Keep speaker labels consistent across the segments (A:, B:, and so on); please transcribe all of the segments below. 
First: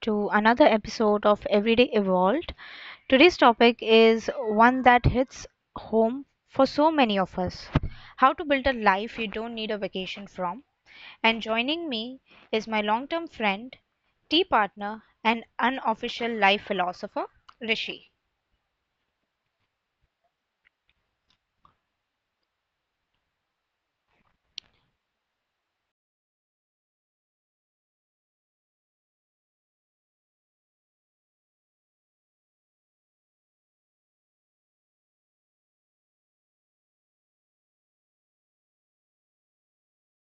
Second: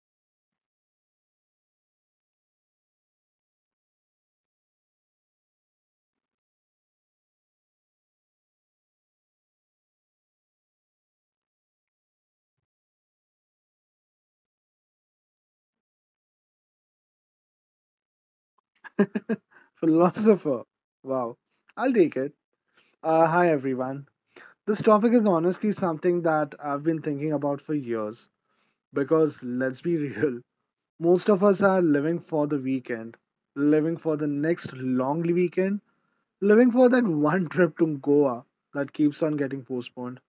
A: to another episode of Everyday Evolved. Today's topic is one that hits home for so many of us: how to build a life you don't need a vacation from. And joining me is my long term friend, tea partner, and unofficial life philosopher, Rishi.
B: Philosopher. Wow. I'll take it. Hi, everyone. This topic is honestly something that I've been thinking about for years because let's be real, most of us are living for the weekend, living for the next long weekend, living for that one trip to Goa that keeps on getting postponed.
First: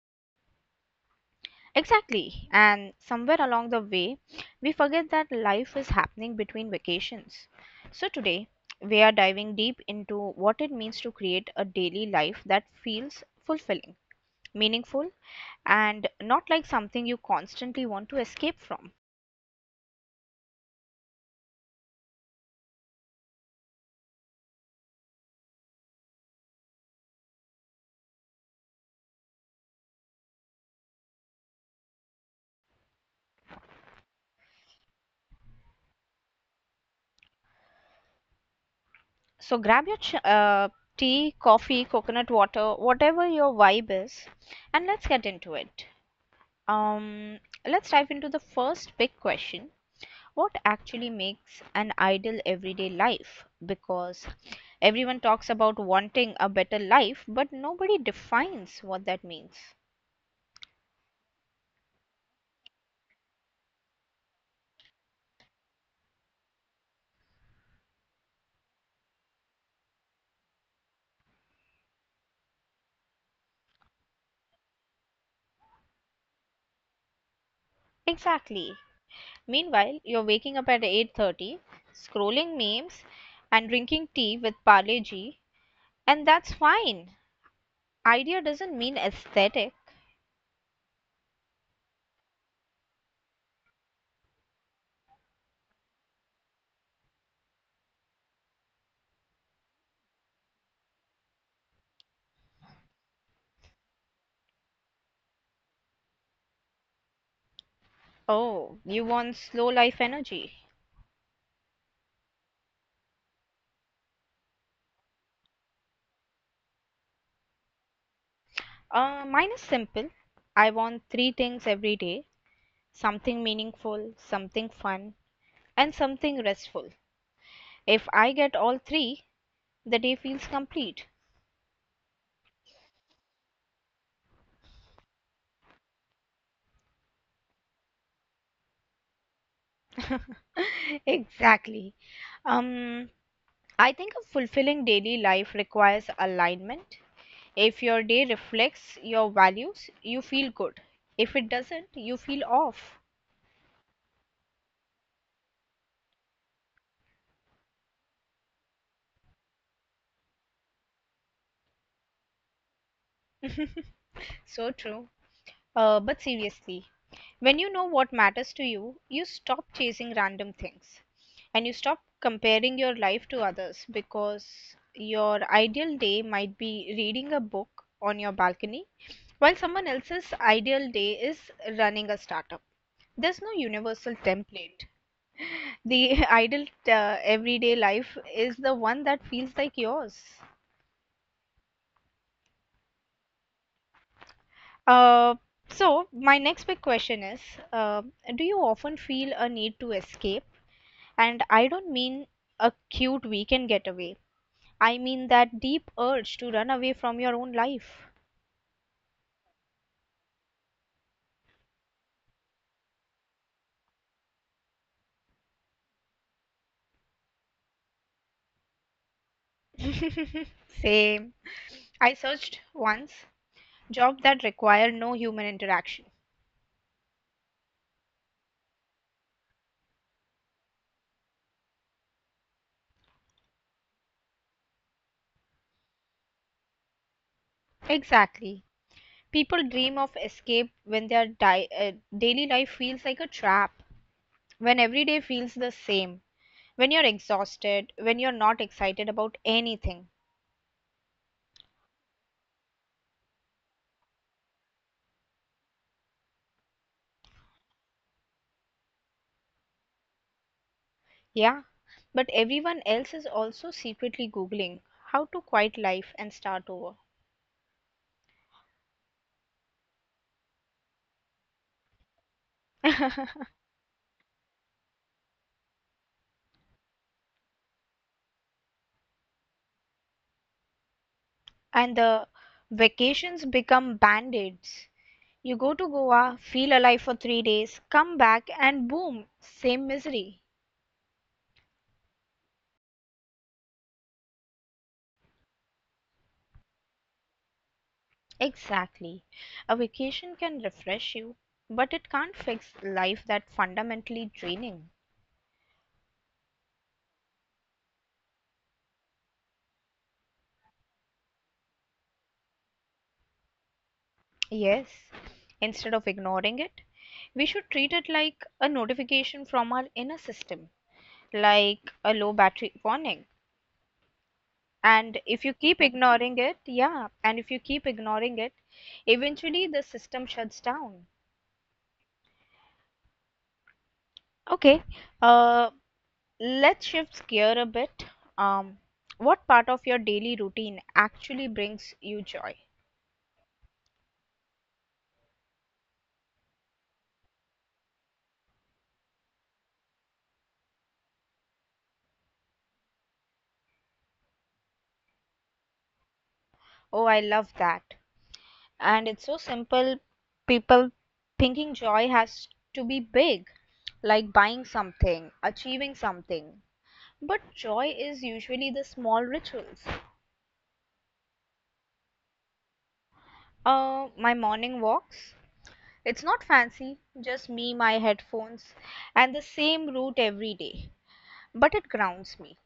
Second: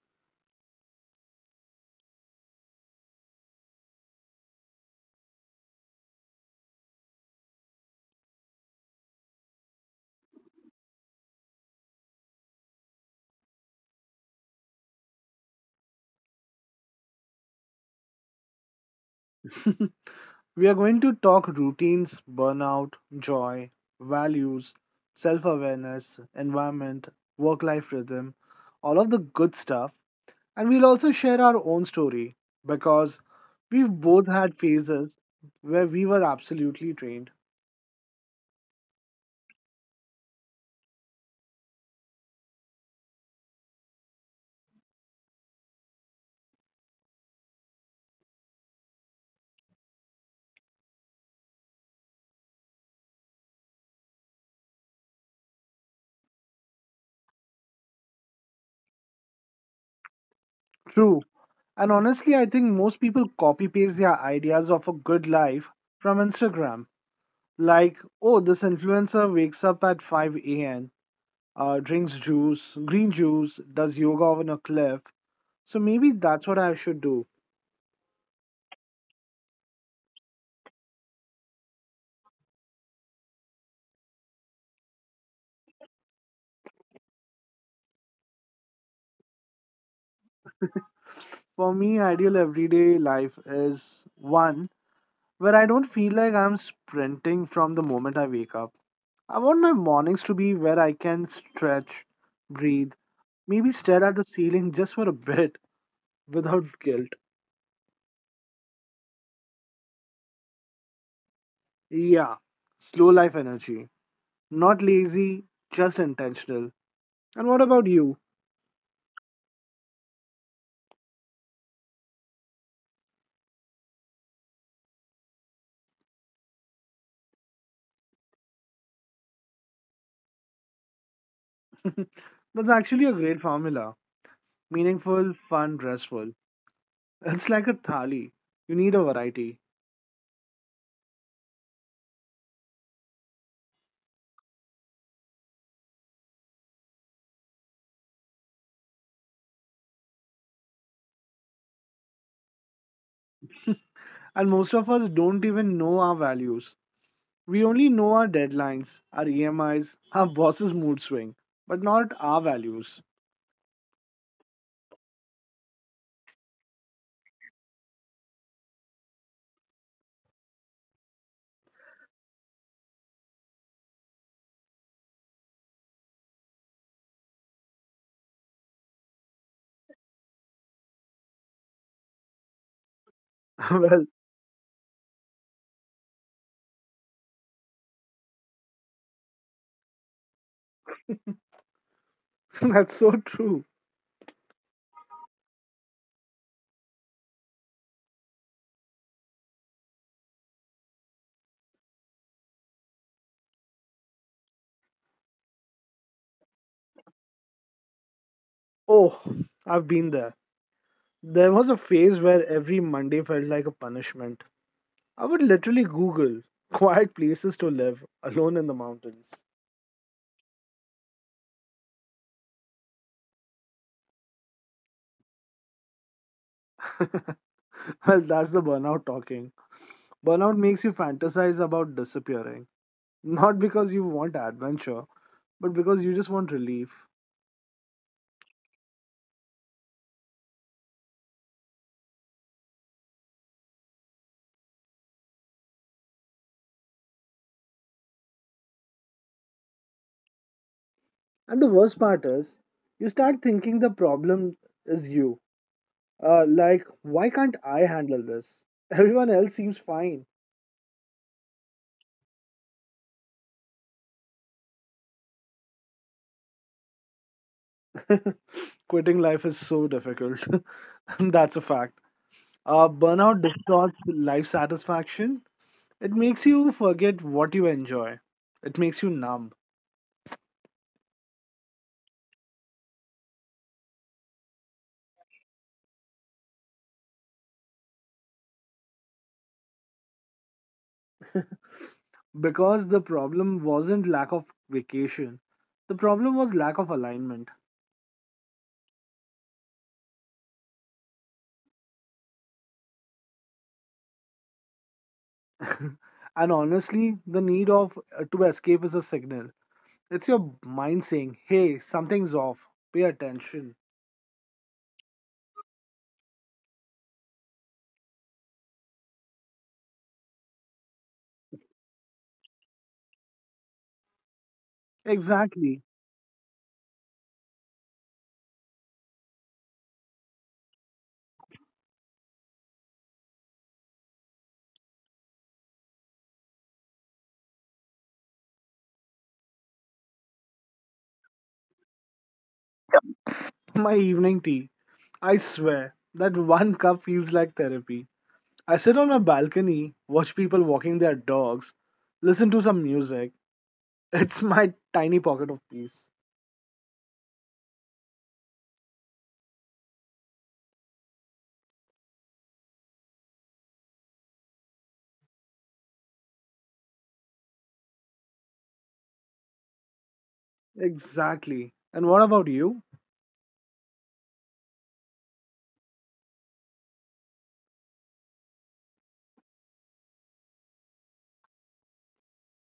A: Exactly. And somewhere along the way, we forget that life is happening between vacations. So today, we are diving deep into what it means to create a daily life that feels fulfilling, meaningful, and not like something you constantly want to escape from.
B: We are going to talk routines, burnout, joy, values, self awareness, environment, work life rhythm, all of the good stuff. And we'll also share our own story because we've both had phases where we were absolutely trained.
A: So grab your tea, coffee, coconut water, whatever your vibe is, and let's get into it. Um, let's dive into the first big question: what actually makes an ideal everyday life? Because everyone talks about wanting a better life but nobody defines what that means.
B: True. And honestly, I think most people copy paste their ideas of a good life from Instagram. Like, oh, this influencer wakes up at 5 a.m., drinks juice, green juice, does yoga on a cliff. So maybe that's what I should do.
A: Exactly. Meanwhile you're waking up at 8:30, scrolling memes, and drinking tea with parleji, and that's fine. Idea doesn't mean aesthetic.
B: For me, ideal everyday life is one where I don't feel like I'm sprinting from the moment I wake up. I want my mornings to be where I can stretch, breathe, maybe stare at the ceiling just for a bit without guilt.
A: Oh, you want slow life energy.
B: Yeah, slow life energy. Not lazy, just intentional. And what about you?
A: Mine is simple. I want three things every day: something meaningful, something fun, and something restful. If I get all three, the day feels complete.
B: That's actually a great formula. Meaningful, fun, restful. It's like a thali. You need a variety.
A: Exactly. Um, I think a fulfilling daily life requires alignment. If your day reflects your values, you feel good. If it doesn't, you feel off.
B: And most of us don't even know our values. We only know our deadlines, our EMIs, our boss's mood swing, but not our values.
A: So true. But seriously, when you know what matters to you, you stop chasing random things and you stop comparing your life to others, because your ideal day might be reading a book on your balcony while someone else's ideal day is running a startup. There's no universal
B: Well,
A: template. The ideal everyday life is the one that feels like yours.
B: that's so true.
A: Uh, so, my next big question is, uh, do you often feel a need to escape? And I don't mean a cute weekend getaway. I mean that deep urge to run away from your own life.
B: Oh, I've been there. There was a phase where every Monday felt like a punishment. I would literally Google quiet places to live alone in the mountains.
A: Same. I searched once, jobs that require no human interaction.
B: Well, that's the burnout talking. Burnout makes you fantasize about disappearing, not because you want adventure, but because you just want relief.
A: Exactly. People dream of escape when their daily life feels like a trap, when every day feels the same, when you're exhausted, when you're not excited about anything.
B: And the worst part is, you start thinking the problem is you. Like, why can't I handle this? Everyone else seems fine.
A: Yeah, but everyone else is also secretly Googling how to quit life and start over.
B: Quitting life is so difficult. That's a fact. Burnout distorts life satisfaction. It makes you forget what you enjoy. It makes you numb.
A: And the vacations become band-aids. You go to Goa, feel alive for 3 days, come back, and boom, same misery.
B: Because the problem wasn't lack of vacation, the problem was lack of alignment.
A: Exactly. A vacation can refresh you, but it can't fix life that's fundamentally draining.
B: And honestly, the need of to escape is a signal. It's your mind saying, hey, something's off. Pay attention.
A: Yes. Instead of ignoring it, we should treat it like a notification from our inner system, like a low battery warning. And if you keep
B: Exactly.
A: ignoring it Yeah, and if you keep ignoring it, eventually the system shuts down. Okay. uh let's shift gear a bit. um what part of your daily routine actually brings you joy?
B: My evening tea. I swear, that one cup feels like therapy. I sit on my balcony, watch people walking their dogs, listen to some music. It's my tiny pocket of peace.
A: Oh, I love that. And it's so simple. People thinking joy has to be big, like buying something, achieving something, but joy is usually the small rituals.
B: Exactly. And what about you?
A: My morning walks. It's not fancy, just me, my headphones, and the same route every day. But it grounds me.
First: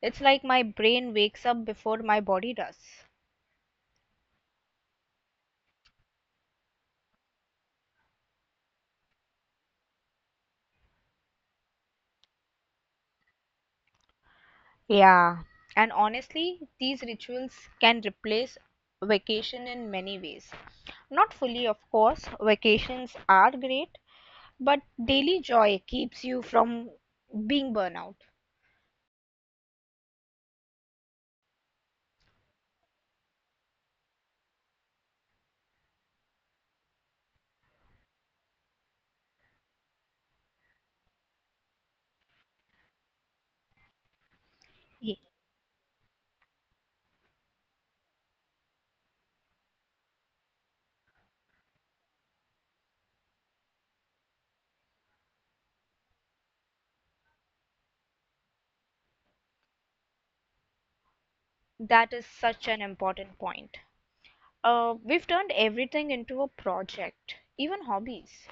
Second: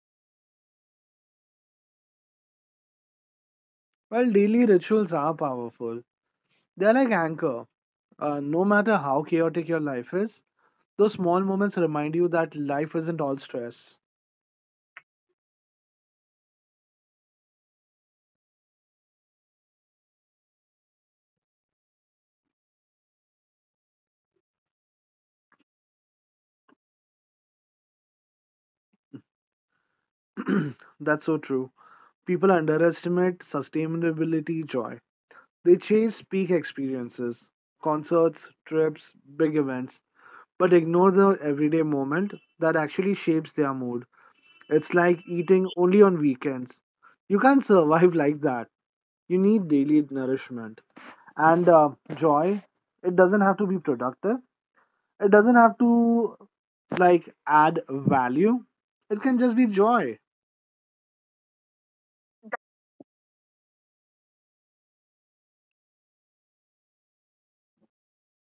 A: It's like my brain wakes up before my body does.
B: Well, daily rituals are powerful. They're like anchor. No matter how chaotic your life is, those small moments remind you that life isn't all stress.
A: Yeah. And honestly, these rituals can replace vacation in many ways. Not fully, of course, vacations are great, but daily joy keeps you from being burnout.
B: That's so true. People underestimate sustainability joy. They chase peak experiences, concerts, trips, big events, but ignore the everyday moment that actually shapes their mood. It's
A: ye-
B: like eating only on weekends. You can't survive like that. You need daily nourishment. And joy, it doesn't have to be productive, it doesn't have to like add value, it can just be joy.
A: That is such an important point. We've turned everything into a project, even hobbies.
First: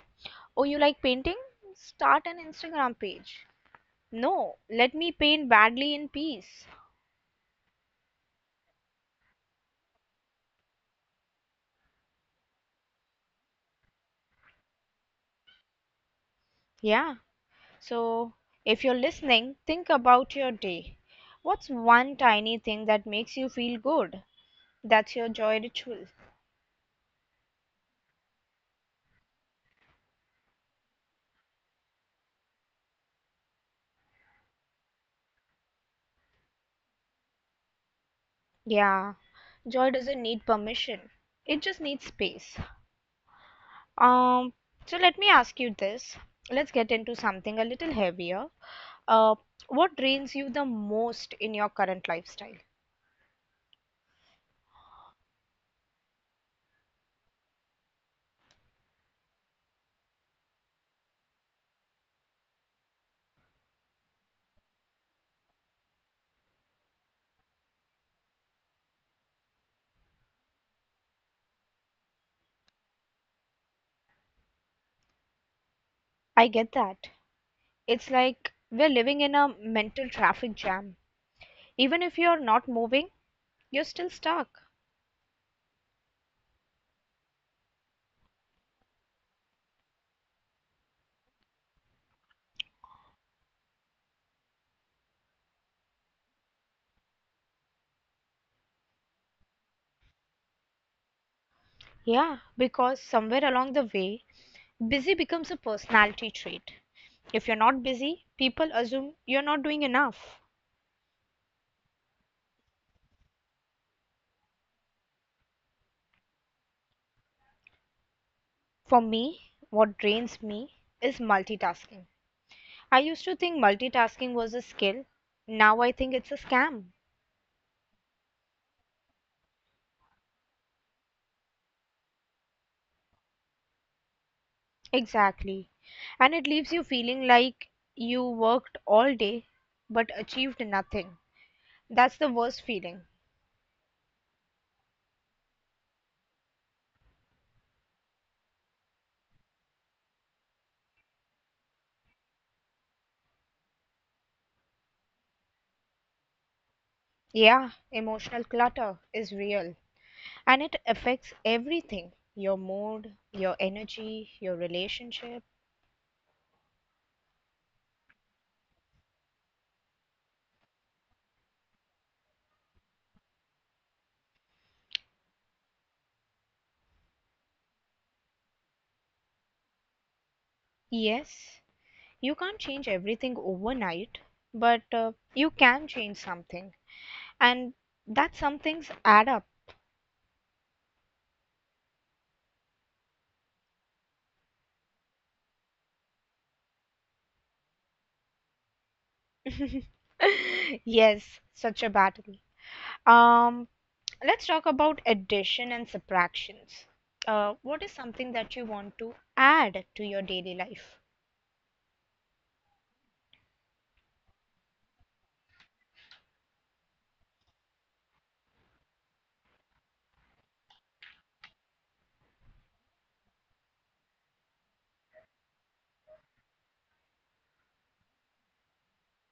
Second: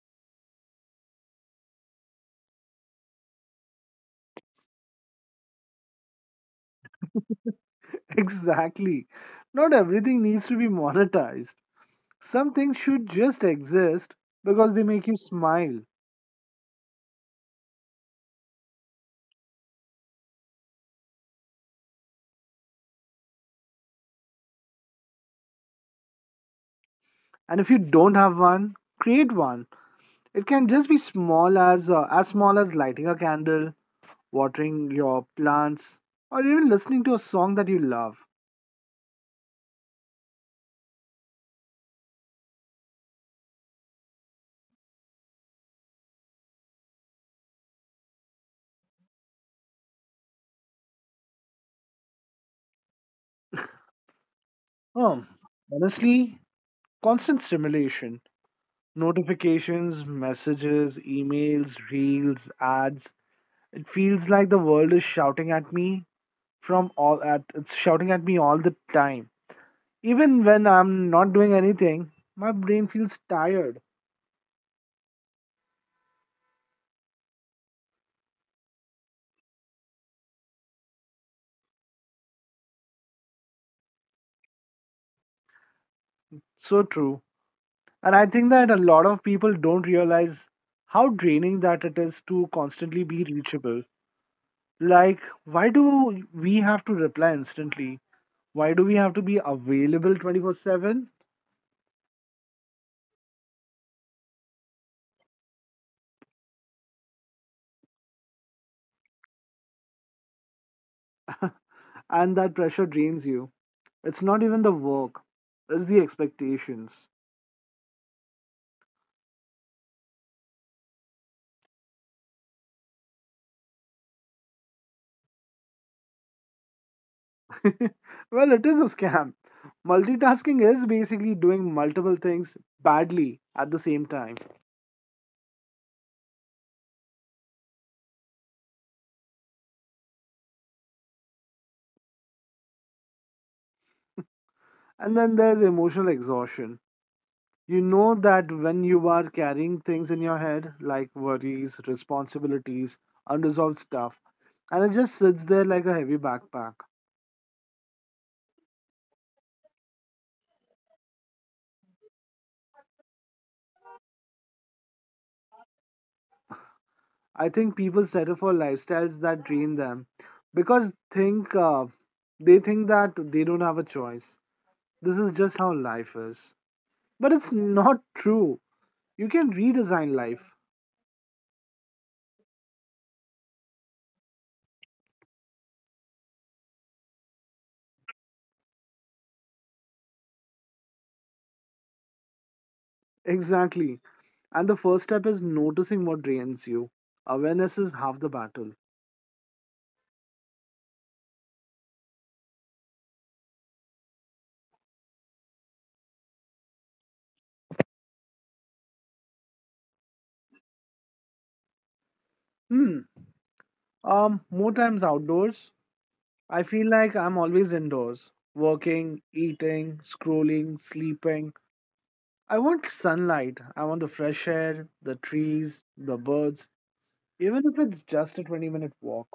A: Oh, you like painting? Start an Instagram page. No, let me paint badly in peace.
B: Exactly. Not everything needs to be monetized. Some things should just exist because they make you smile.
A: Yeah. So, if you're listening, think about your day. What's one tiny thing that makes you feel good? That's your joy ritual.
B: And if you don't have one, create one. It can just be small as small as lighting a candle, watering your plants, or even listening to a song that you love.
A: Yeah. Joy doesn't need permission. It just needs space. Um, so let me ask you this. Let's get into something a little heavier. Uh, what drains you the most in your current lifestyle?
B: Um, honestly, constant stimulation, notifications, messages, emails, reels, ads. It feels like the world is shouting at me from all at it's shouting at me all the time. Even when I'm not doing anything, my brain feels tired.
A: I get that. It's like we're living in a mental traffic jam. Even if you're not moving, you're still stuck.
B: So true. And I think that a lot of people don't realize how draining that it is to constantly be reachable. Like, why do we have to reply instantly? Why do we have to be available 24/7?
A: Yeah, because somewhere along the way, busy becomes a personality trait. If you're not busy, people assume you're not doing enough.
B: And that pressure drains you. It's not even the work, it's the expectations.
A: For me, what drains me is multitasking. I used to think multitasking was a skill. Now I think it's a scam.
B: Well, it is a scam. Multitasking is basically doing multiple things badly at the same time.
A: Exactly. And it leaves you feeling like you worked all day but achieved nothing. That's the worst feeling.
B: And then there's emotional exhaustion. You know that when you are carrying things in your head, like worries, responsibilities, unresolved stuff, and it just sits there like a heavy backpack.
A: Yeah, emotional clutter is real, and it affects everything: your mood, your energy, your relationship.
B: I think people settle for lifestyles that drain them because think they think that they don't have a choice. This is just how life is. But it's not true. You can redesign life.
A: Yes, you can't change everything overnight, but you can change something, and that some things add up.
B: Exactly. And the first step is noticing what drains you. Awareness is half the battle.
A: Yes, such a battle. Um, let's talk about addition and subtractions. What is something that you want to add to your daily life?
B: Hmm. More times outdoors. I feel like I'm always indoors, working, eating, scrolling, sleeping. I want sunlight. I want the fresh air, the trees, the birds, even if it's just a 20-minute walk.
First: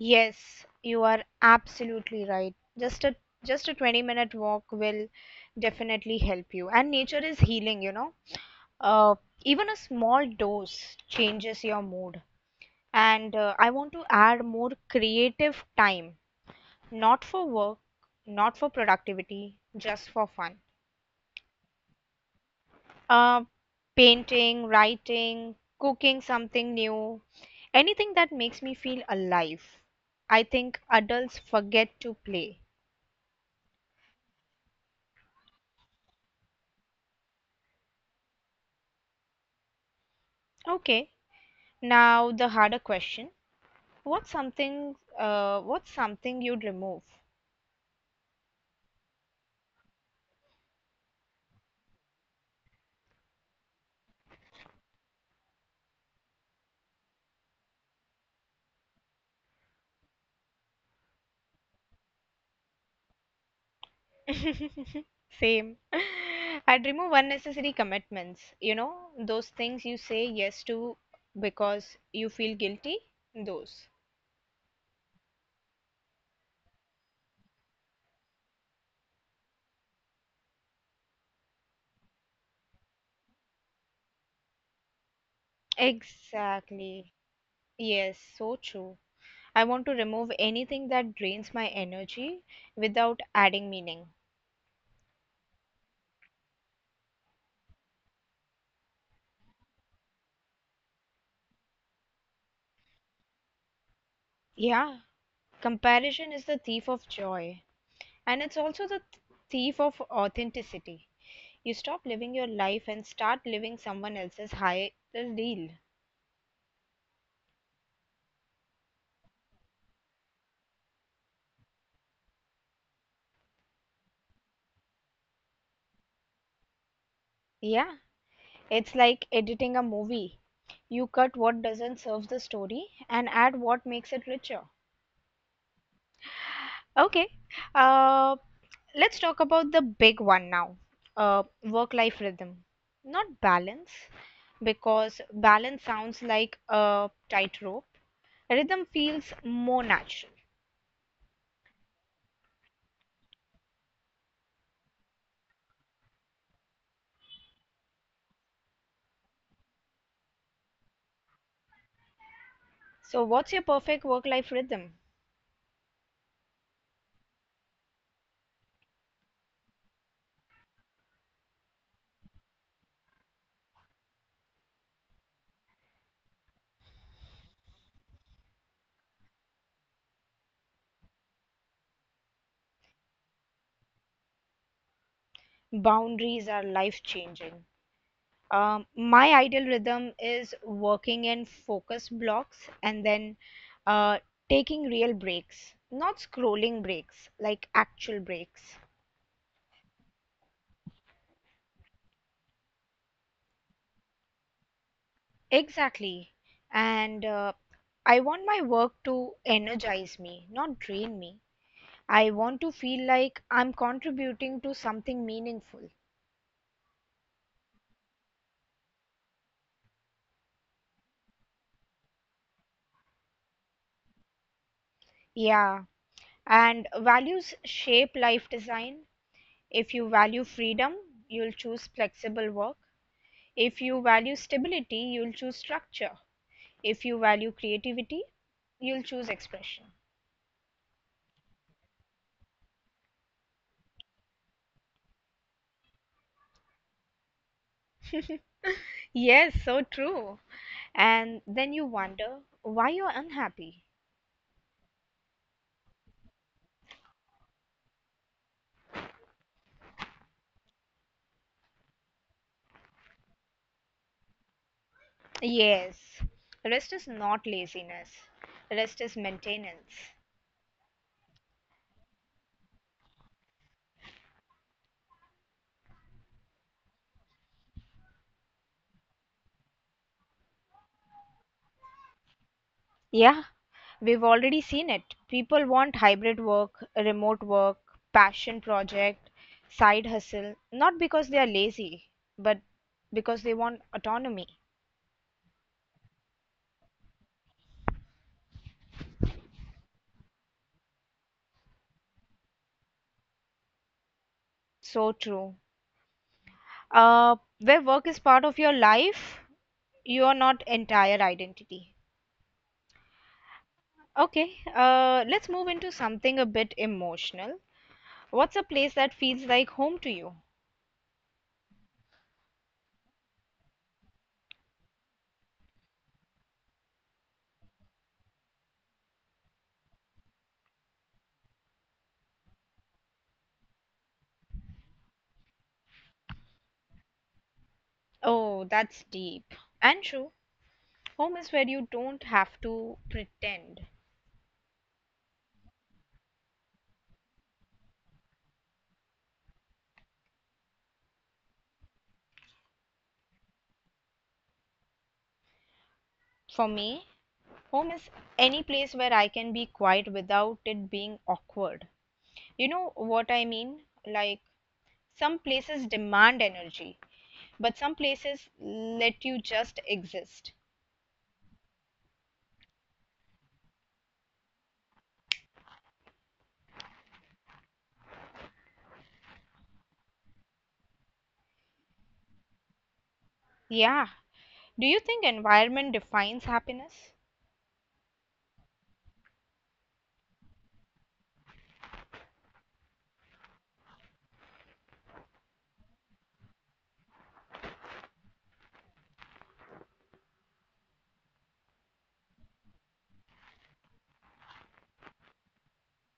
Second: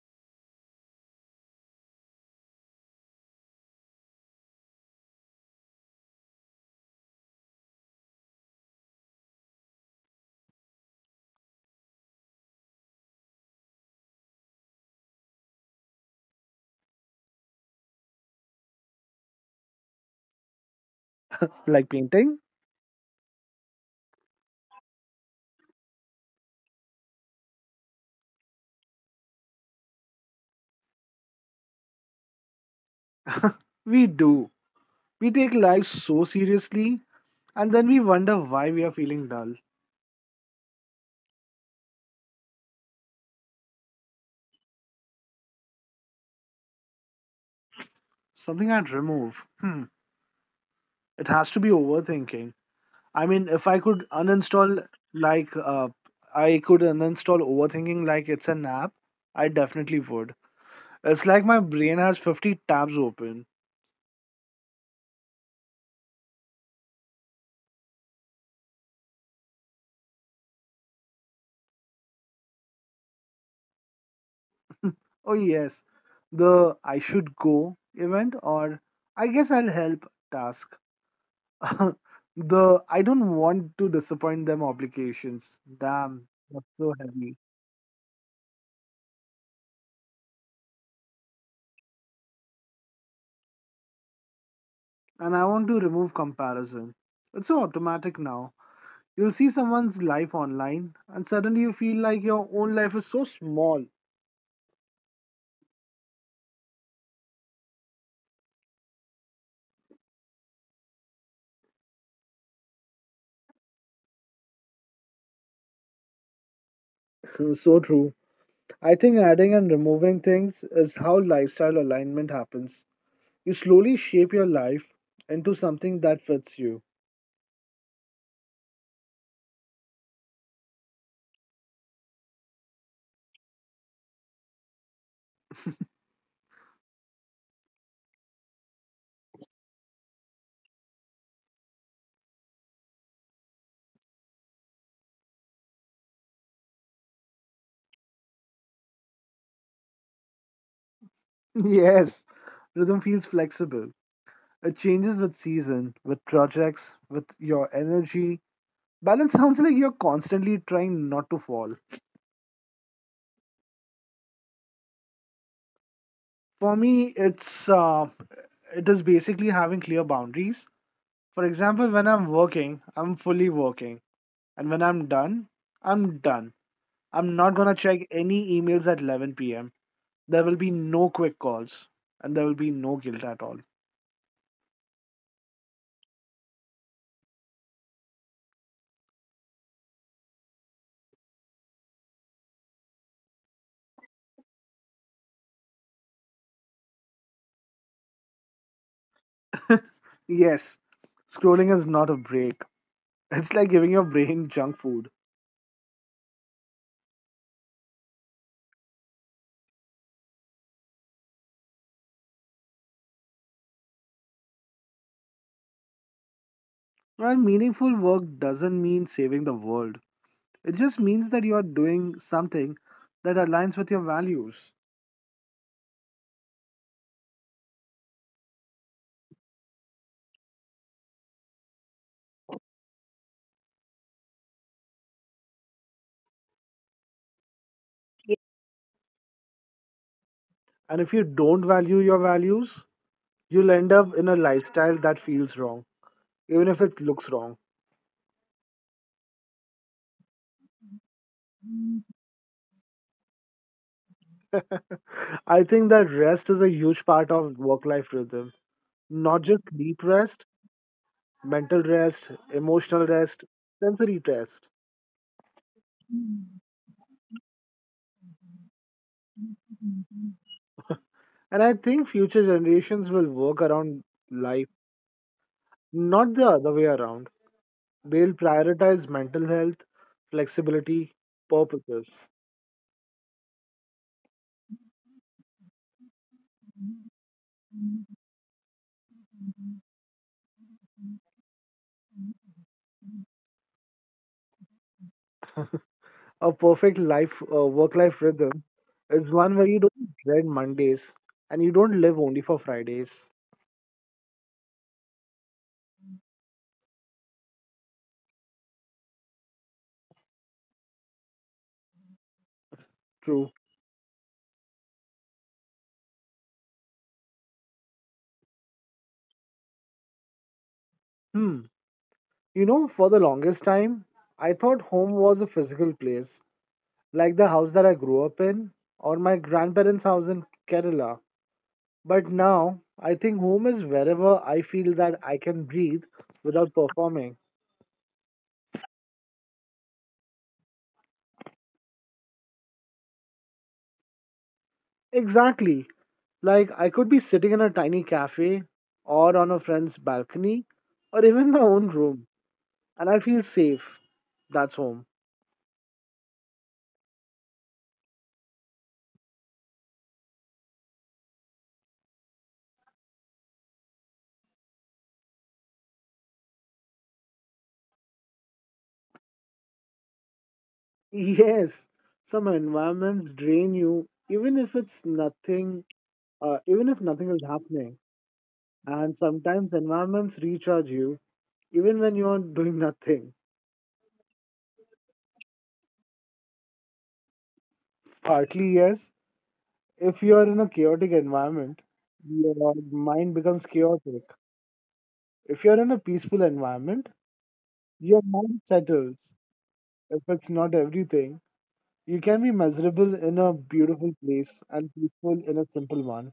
A: Yes, you are absolutely right. Just a 20-minute walk will definitely help you. And nature is healing, you know. Uh, even a small dose changes your mood. And I want to add more creative time, not for work, not for productivity, just for fun.
B: Like painting,
A: Uh, painting, writing, cooking something new, anything that makes me feel alive. I think adults forget to play.
B: we do. We take life so seriously and then we wonder why we are feeling dull.
A: Okay, now the harder question. What's something you'd remove?
B: Something I'd remove. Hmm. It has to be overthinking. I mean, if I could uninstall, like, uh, I could uninstall overthinking like it's an app, I definitely would. It's like my brain has 50 tabs open.
A: Same. I'd remove unnecessary commitments. You know, those things you say yes to because you feel guilty, those.
B: Oh, yes, the I should go event, or I guess I'll help task. The I don't want to disappoint them obligations. Damn, that's so
A: Exactly.
B: heavy.
A: Yes, so true. I want to remove anything that drains my energy without adding meaning.
B: And I want to remove comparison. It's so automatic now. You'll see someone's life online, and suddenly you feel like your own life is so small.
A: Yeah, comparison is the thief of joy, and it's also the thief of authenticity. You stop living your life and start living someone else's highest deal.
B: So true. I think adding and removing things is how lifestyle alignment happens. You slowly shape your life into something that fits you.
A: Yeah, it's like editing a movie. You cut what doesn't serve the story and add what makes it richer. Okay, uh, let's talk about the big one now, work life rhythm. Not balance, because balance sounds like a tightrope. Rhythm feels more natural.
B: Yes, rhythm feels flexible. It changes with season, with projects, with your energy. Balance sounds like you're constantly trying not to fall.
A: So, what's your perfect work life rhythm?
B: For me, it is basically having clear boundaries. For example, when I'm working, I'm fully working. And when I'm done, I'm done. I'm not going to check any emails at 11 p.m. There will be no quick calls and there will be no guilt at all.
A: Boundaries are life changing. My ideal rhythm is working in focus blocks and then uh, taking real breaks, not scrolling breaks, like actual breaks.
B: Yes, scrolling is not a break. It's like giving your brain junk food.
A: Exactly. And I want my work to energize me, not drain me. I want to feel like I'm contributing to something meaningful.
B: Well, meaningful work doesn't mean saving the world. It just means that you're doing something that aligns with your values.
A: Yeah. And values shape life design. If you value freedom, you'll choose flexible work. If you value stability, you'll choose structure. If you value creativity, you'll choose expression.
B: And if you don't value your values, you'll end up in a lifestyle that feels wrong, even if it looks wrong.
A: Yes, so true. And then you wonder why you're unhappy.
B: I think that rest is a huge part of work life rhythm. Not just deep rest, mental rest, emotional rest, sensory rest.
A: Yes, rest is not laziness, rest is maintenance.
B: Mhm. And I think future generations will work around life, not the other way around. They'll prioritize mental health, flexibility, purposes.
A: Yeah, we've already seen it. People want hybrid work, remote work, passion project, side hustle, not because they are lazy, but because they want autonomy.
B: A perfect work-life rhythm is one where you don't dread Mondays and you don't live only for Fridays.
A: So true. Where work is part of your life, you are not entire identity.
B: True.
A: Okay, let's move into something a bit emotional. What's a place that feels like home to you?
B: Hmm. You know, for the longest time, I thought home was a physical place, like the house that I grew up in or my grandparents' house in Kerala. But now, I think home is wherever I feel that I can breathe without performing.
A: Oh, that's deep. And true, home is where you don't have to pretend.
B: Exactly. Like I could be sitting in a tiny cafe or on a friend's balcony or even my own room, and I feel safe. That's home.
A: For me, home is any place where I can be quiet without it being awkward. You know what I mean? Like, some places demand energy, but some places let you just exist.
B: Yes, some environments drain you, even if it's nothing even if nothing is happening. And sometimes environments recharge you even when you are doing nothing.
A: Yeah, do you think environment defines happiness?
B: Partly, yes. If you are in a chaotic environment, your mind becomes chaotic. If you're in a peaceful environment, your mind settles. If it's not everything, you can be miserable in a beautiful place and peaceful in a simple one.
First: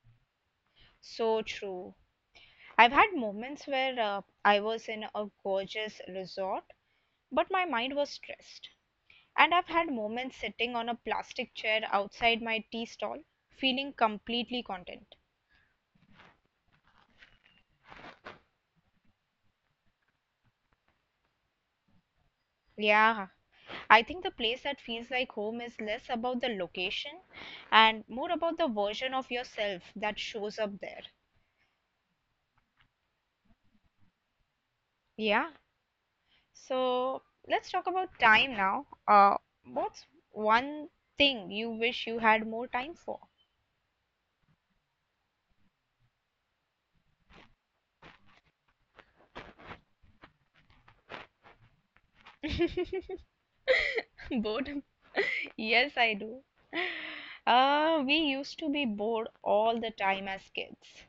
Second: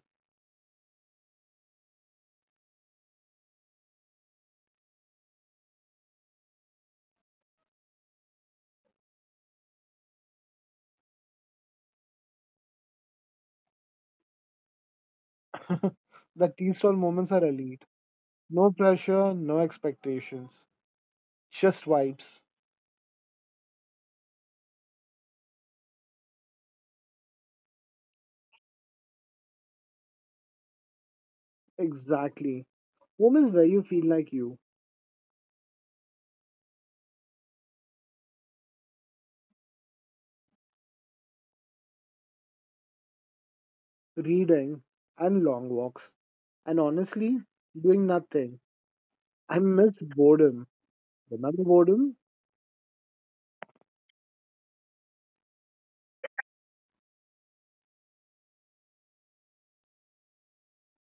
A: So true. I've had moments where I was in a gorgeous resort, but my mind was stressed. And I've had moments sitting on a plastic chair outside my tea stall, feeling completely content.
B: The tea stall moments are elite. No pressure, no expectations, just vibes.
A: Yeah, I think the place that feels like home is less about the location and more about the version of yourself that shows up there.
B: Exactly. Home is where you feel like you.
A: Yeah. So let's talk about time now. What's one thing you wish you had more time for?
B: Reading and long walks. And honestly, doing nothing. I miss boredom. Remember boredom?
A: Boredom. Yes, I do. We used to be bored all the time as kids.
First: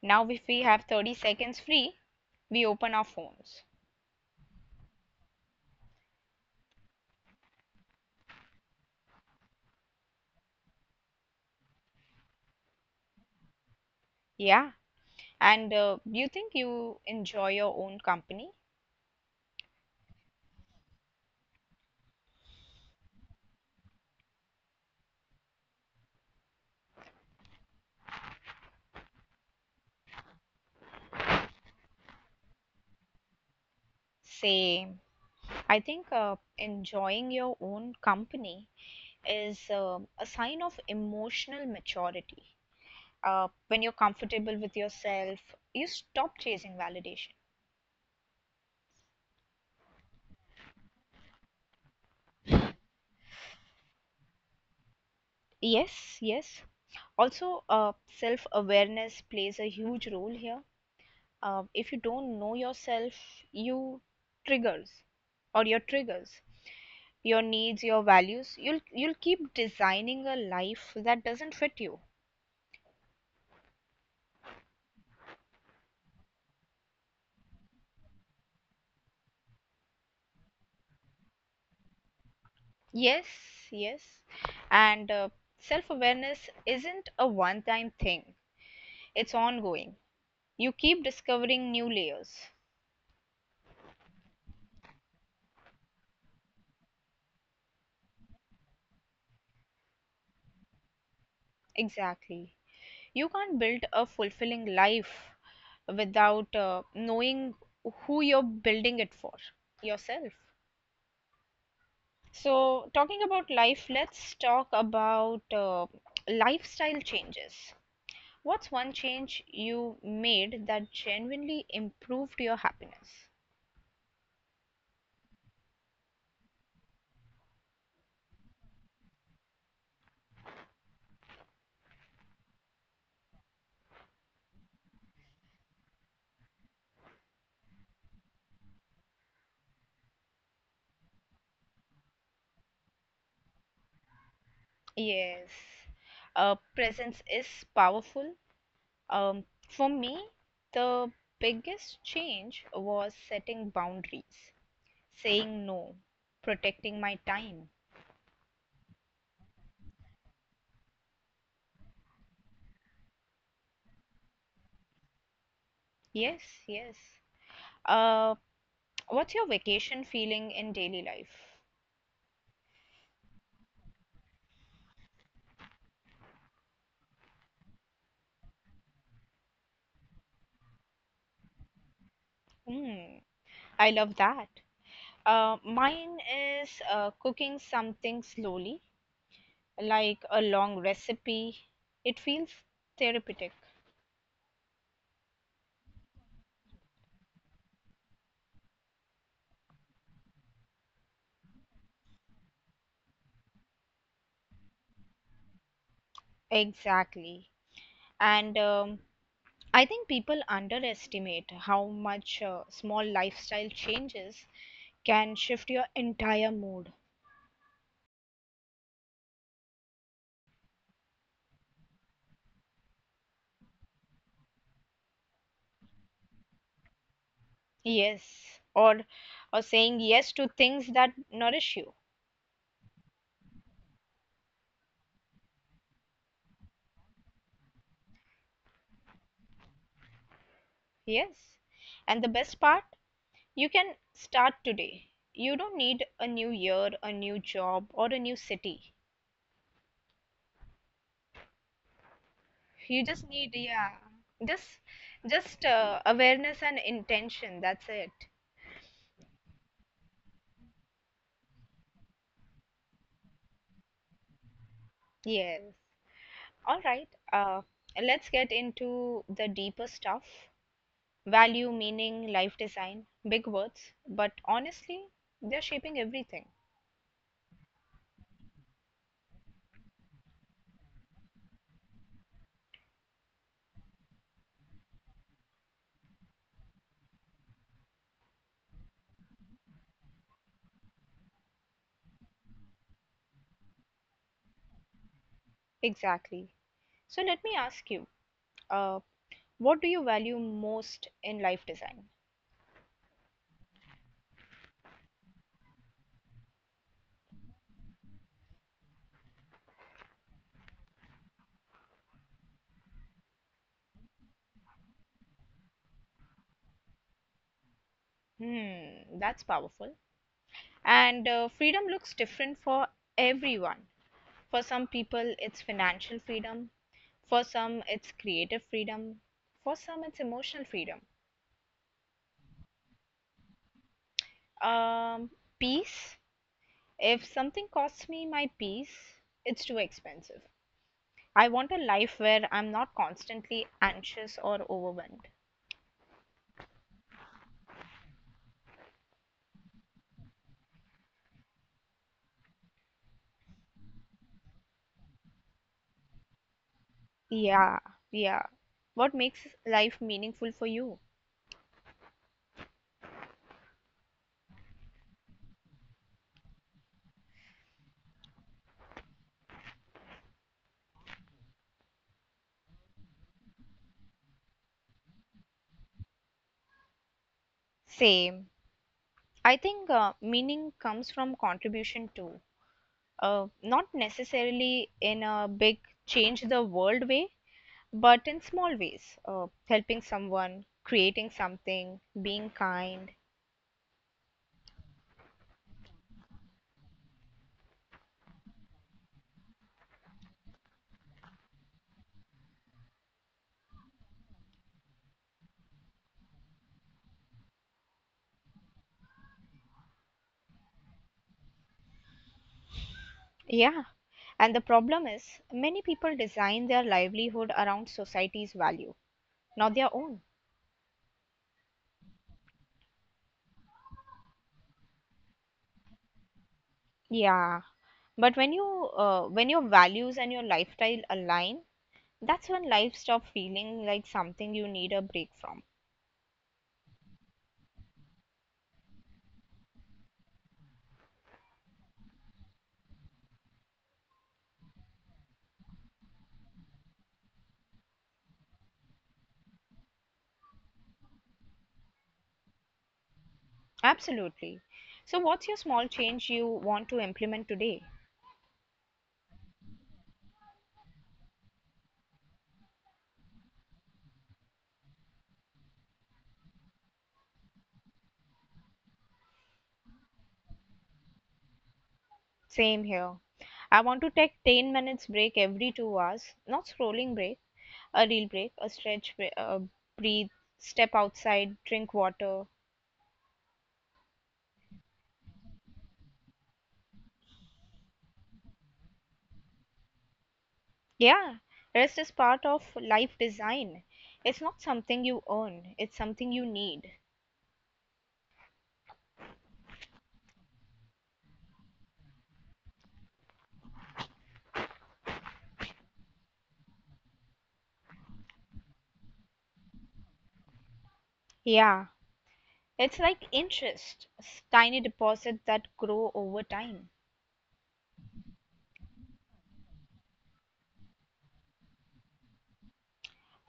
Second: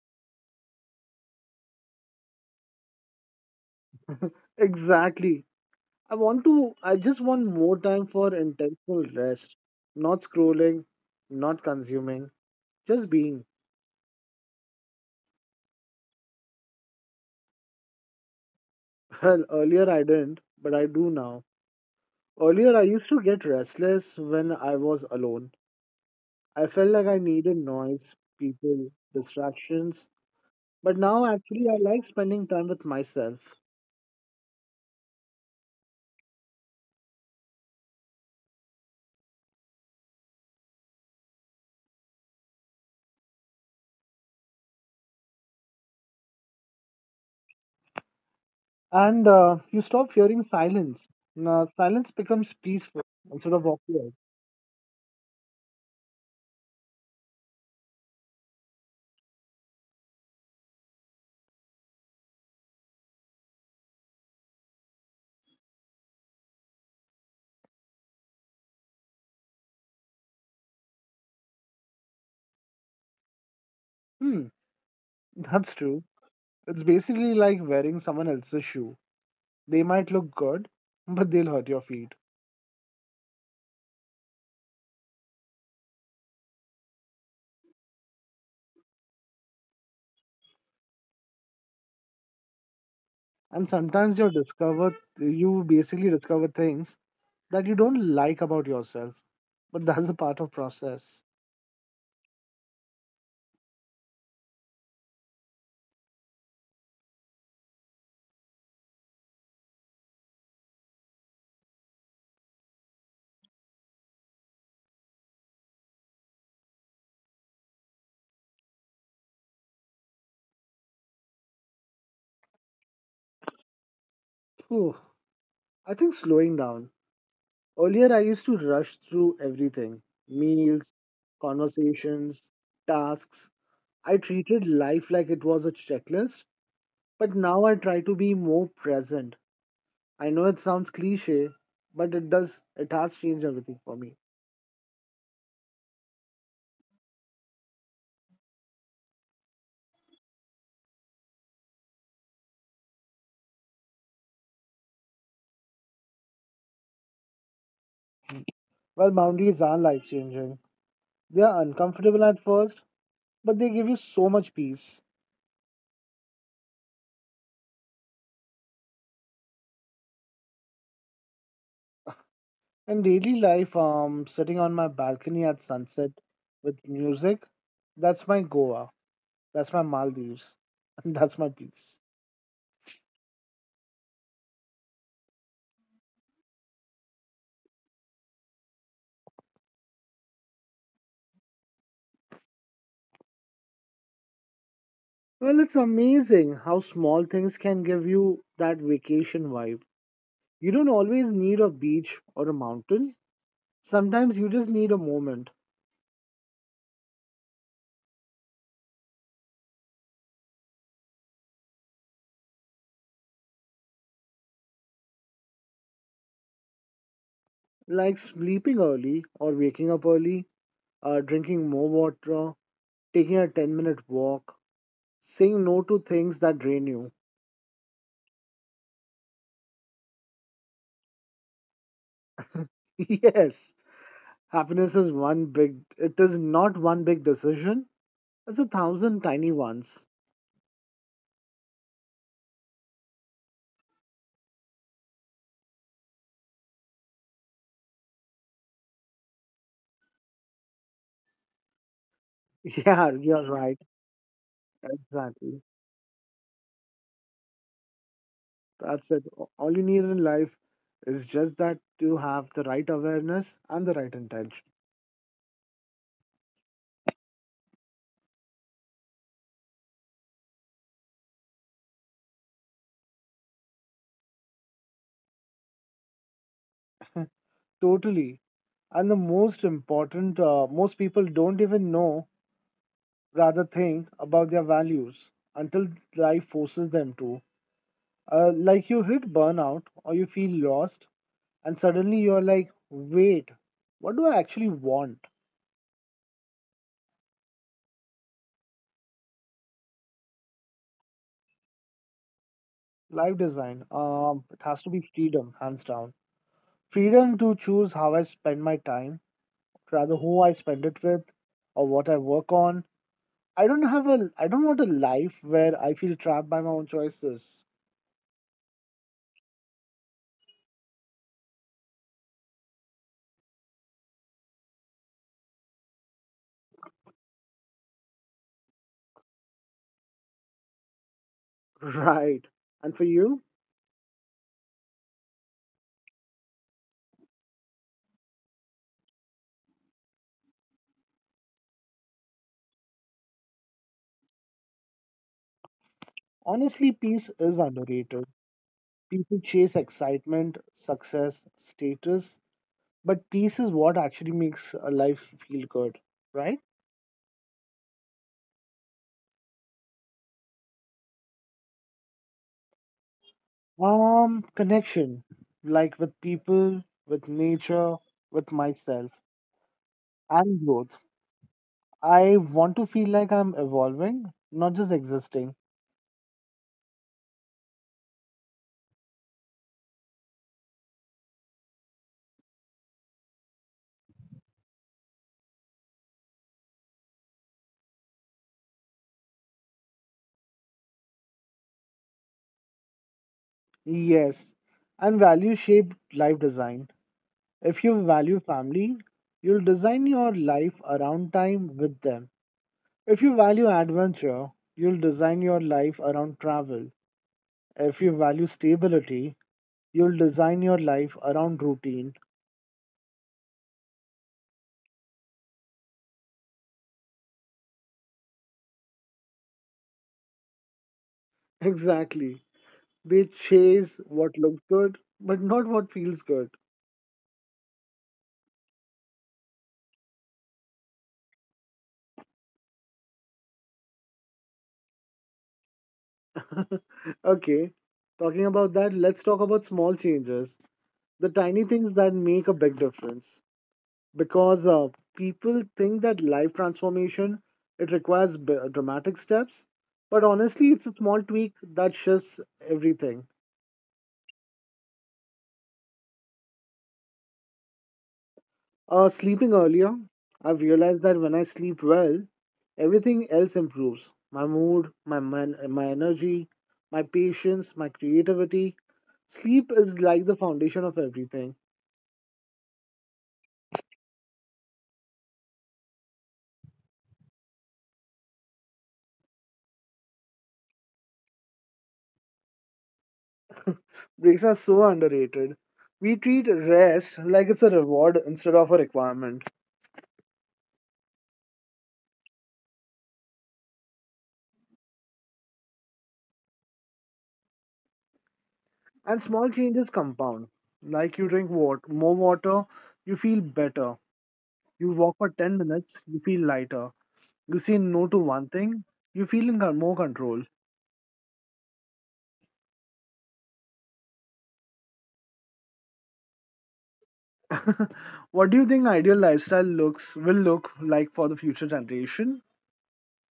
A: Now, if we have 30 seconds free, we open our phones.
B: Exactly. I just want more time for intentional rest. Not scrolling, not consuming, just being.
A: Yeah. And you think you enjoy your own company?
B: Well, earlier I didn't, but I do now. Earlier I used to get restless when I was alone. I felt like I needed noise, people, distractions. But now actually I like spending time with myself.
A: Same. I think enjoying your own company is a sign of emotional maturity. When you're comfortable with yourself, you stop chasing validation.
B: And you stop fearing silence. Now, silence becomes peaceful instead of awkward.
A: Yes, yes. Also, self awareness plays a huge role here. If you don't know yourself, you triggers or your triggers, your needs, your values, you'll keep designing a life that doesn't fit you.
B: Hmm, that's true. It's basically like wearing someone else's shoe. They might look good, but they'll hurt your feet.
A: Yes, yes. And self awareness isn't a one time thing, it's ongoing. You keep discovering new layers.
B: And sometimes you basically discover things that you don't like about yourself. But that's a part of process.
A: Exactly. You can't build a fulfilling life without knowing who you're building it for, yourself. So, talking about life, let's talk about lifestyle changes. What's one change you made that genuinely improved your happiness?
B: Phew. I think slowing down. Earlier, I used to rush through everything meals, conversations, tasks. I treated life like it was a checklist, but now I try to be more present. I know it sounds cliche, but it does, it has changed everything for me.
A: Yes, presence is powerful. For me, the biggest change was setting boundaries, saying no, protecting my time.
B: Well, boundaries are life changing. They are uncomfortable at first, but they give you so much peace.
A: Yes, yes. Uh, what's your vacation feeling in daily life?
B: In daily life, sitting on my balcony at sunset with music, that's my Goa. That's my Maldives. And that's my peace.
A: Hmm, I love that. Mine is cooking something slowly, like a long recipe. It feels therapeutic.
B: Well, it's amazing how small things can give you that vacation vibe. You don't always need a beach or a mountain. Sometimes you just need a moment,
A: Exactly. And I think people underestimate how much small lifestyle changes can shift your entire mood.
B: like sleeping early or waking up early, drinking more water, taking a 10-minute walk, saying no to things that drain you.
A: Yes, or saying yes to things that nourish you.
B: Yes, happiness is one big, it is not one big decision, it's a thousand tiny ones.
A: Yes. And the best part, you can start today. You don't need a new year, a new job, or a new city.
B: Yeah, you're right.
A: Yeah, just just
B: Exactly.
A: awareness and intention. That's it.
B: That's it. All you need in life is just that you have the right awareness and the right intention.
A: Yes. All right. Let's get into the deeper stuff. Value, meaning, life design, big words, but honestly, they're shaping everything.
B: Totally. And the most important, most people don't even know, rather think about their values until life forces them to. Like you hit burnout or you feel lost, and suddenly you're like, wait, what do I actually want?
A: Exactly. So let me ask you, uh, what do you value most in life design?
B: Life design. It has to be freedom, hands down. Freedom to choose how I spend my time rather who I spend it with or what I work on. I don't want a life where I feel trapped by my own choices.
A: Hmm, that's powerful. And freedom looks different for everyone. For some people, it's financial freedom. For some, it's creative freedom. For some, it's emotional freedom.
B: Right. And for you,
A: Um, peace. If something costs me my peace, it's too expensive. I want a life where I'm not constantly anxious or overwhelmed.
B: honestly, peace is underrated. People chase excitement, success, status, but peace is what actually makes a life feel good, right?
A: Yeah, yeah. What makes life meaningful for you?
B: Connection, like with people, with nature, with myself, and growth. I want to feel like I'm evolving, not just existing.
A: Same. I think meaning comes from contribution too. Not necessarily in a big change the world way, but in small ways. Helping someone, creating something, being kind.
B: Yes, and value shaped life design. If you value family, you'll design your life around time with them. If you value adventure, you'll design your life around travel. If you value stability, you'll design your life around routine.
A: Yeah. And the problem is, many people design their livelihood around society's value, not their own.
B: Exactly. They chase what looks good, but not what feels good.
A: Yeah. But when you when your values and your lifestyle align, that's when life stop feeling like something you need a break from.
B: Okay, talking about that, let's talk about small changes, the tiny things that make a big difference. Because people think that life transformation it requires dramatic steps but honestly it's a small tweak that shifts everything.
A: Absolutely. So, what's your small change you want to implement today?
B: Sleeping earlier. I've realized that when I sleep well everything else improves my mood my energy my patience my creativity. Sleep is like the foundation of everything.
A: Same here. I want to take 10 minutes break every 2 hours, not scrolling break, a real break, a stretch, bre- a breathe, step outside, drink water.
B: Breaks are so underrated. We treat rest like it's a reward instead of a requirement.
A: Yeah, rest is part of life design. It's not something you earn, it's something you need.
B: And small changes compound. Like you more water, you feel better. You walk for 10 minutes, you feel lighter. You say no to one thing, you feel more control.
A: Yeah, it's like interest, tiny deposits that grow over time.
B: What do you think ideal lifestyle looks will look like for the future generation?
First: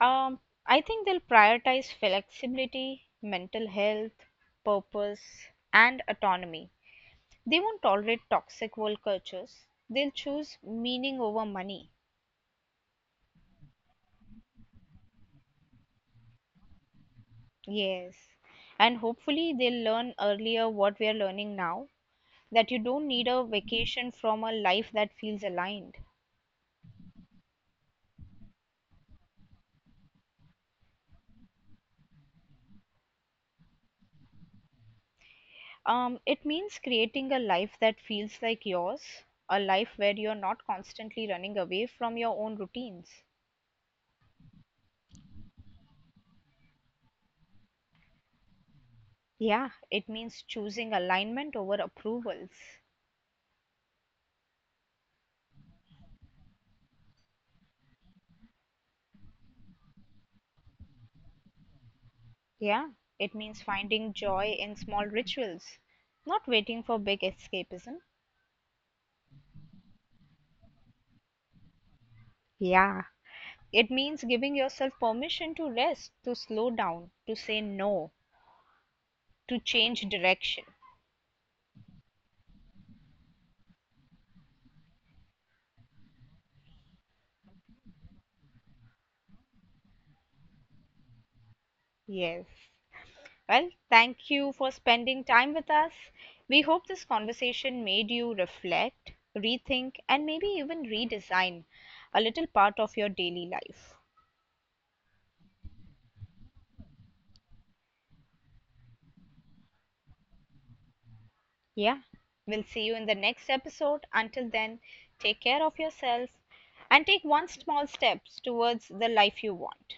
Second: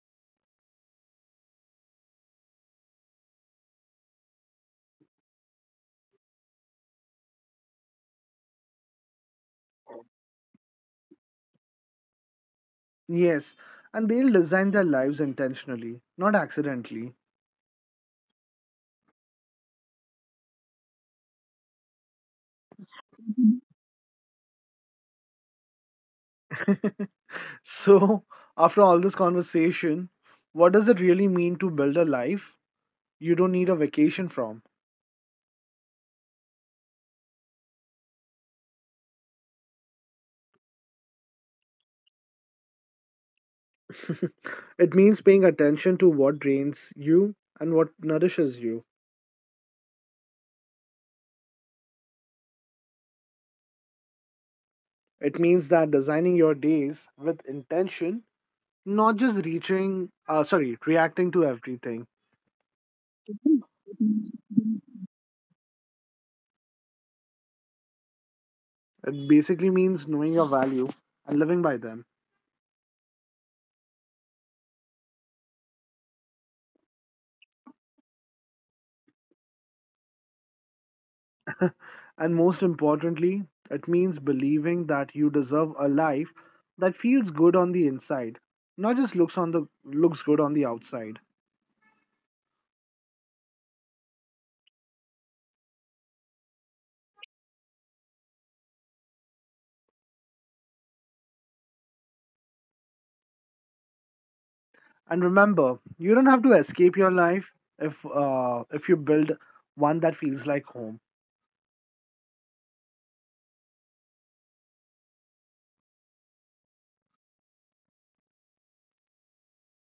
A: Um, I think they'll prioritize flexibility, mental health, purpose, and autonomy. They won't tolerate toxic work cultures. They'll choose meaning over money.
B: Yes, and they'll design their lives intentionally, not accidentally.
A: Yes. And hopefully, they'll learn earlier what we are learning now, that you don't need a vacation from a life that feels aligned.
B: So, after all this conversation, what does it really mean to build a life you don't need a vacation from?
A: It means creating a life that feels like yours, a life where you're not constantly running away from your own routines.
B: It means paying attention to what drains you and what nourishes you.
A: Yeah, it means choosing alignment over approvals.
B: It means that designing your days with intention, not just reacting to everything.
A: Yeah, it means finding joy in small rituals, not waiting for big escapism.
B: It basically means knowing your value and living by them.
A: Yeah, it means giving yourself permission to rest, to slow down, to say no, to change direction.
B: And most importantly, it means believing that you deserve a life that feels good on the inside, not just looks good on the outside.
A: Yes. Well, thank you for spending time with us. We hope this conversation made you reflect, rethink, and maybe even redesign a little part of your daily life.
B: And remember, you don't have to escape your life if you build one that feels like home.
A: Yeah, we'll see you in the next episode. Until then, take care of yourself and take one small step towards the life you want.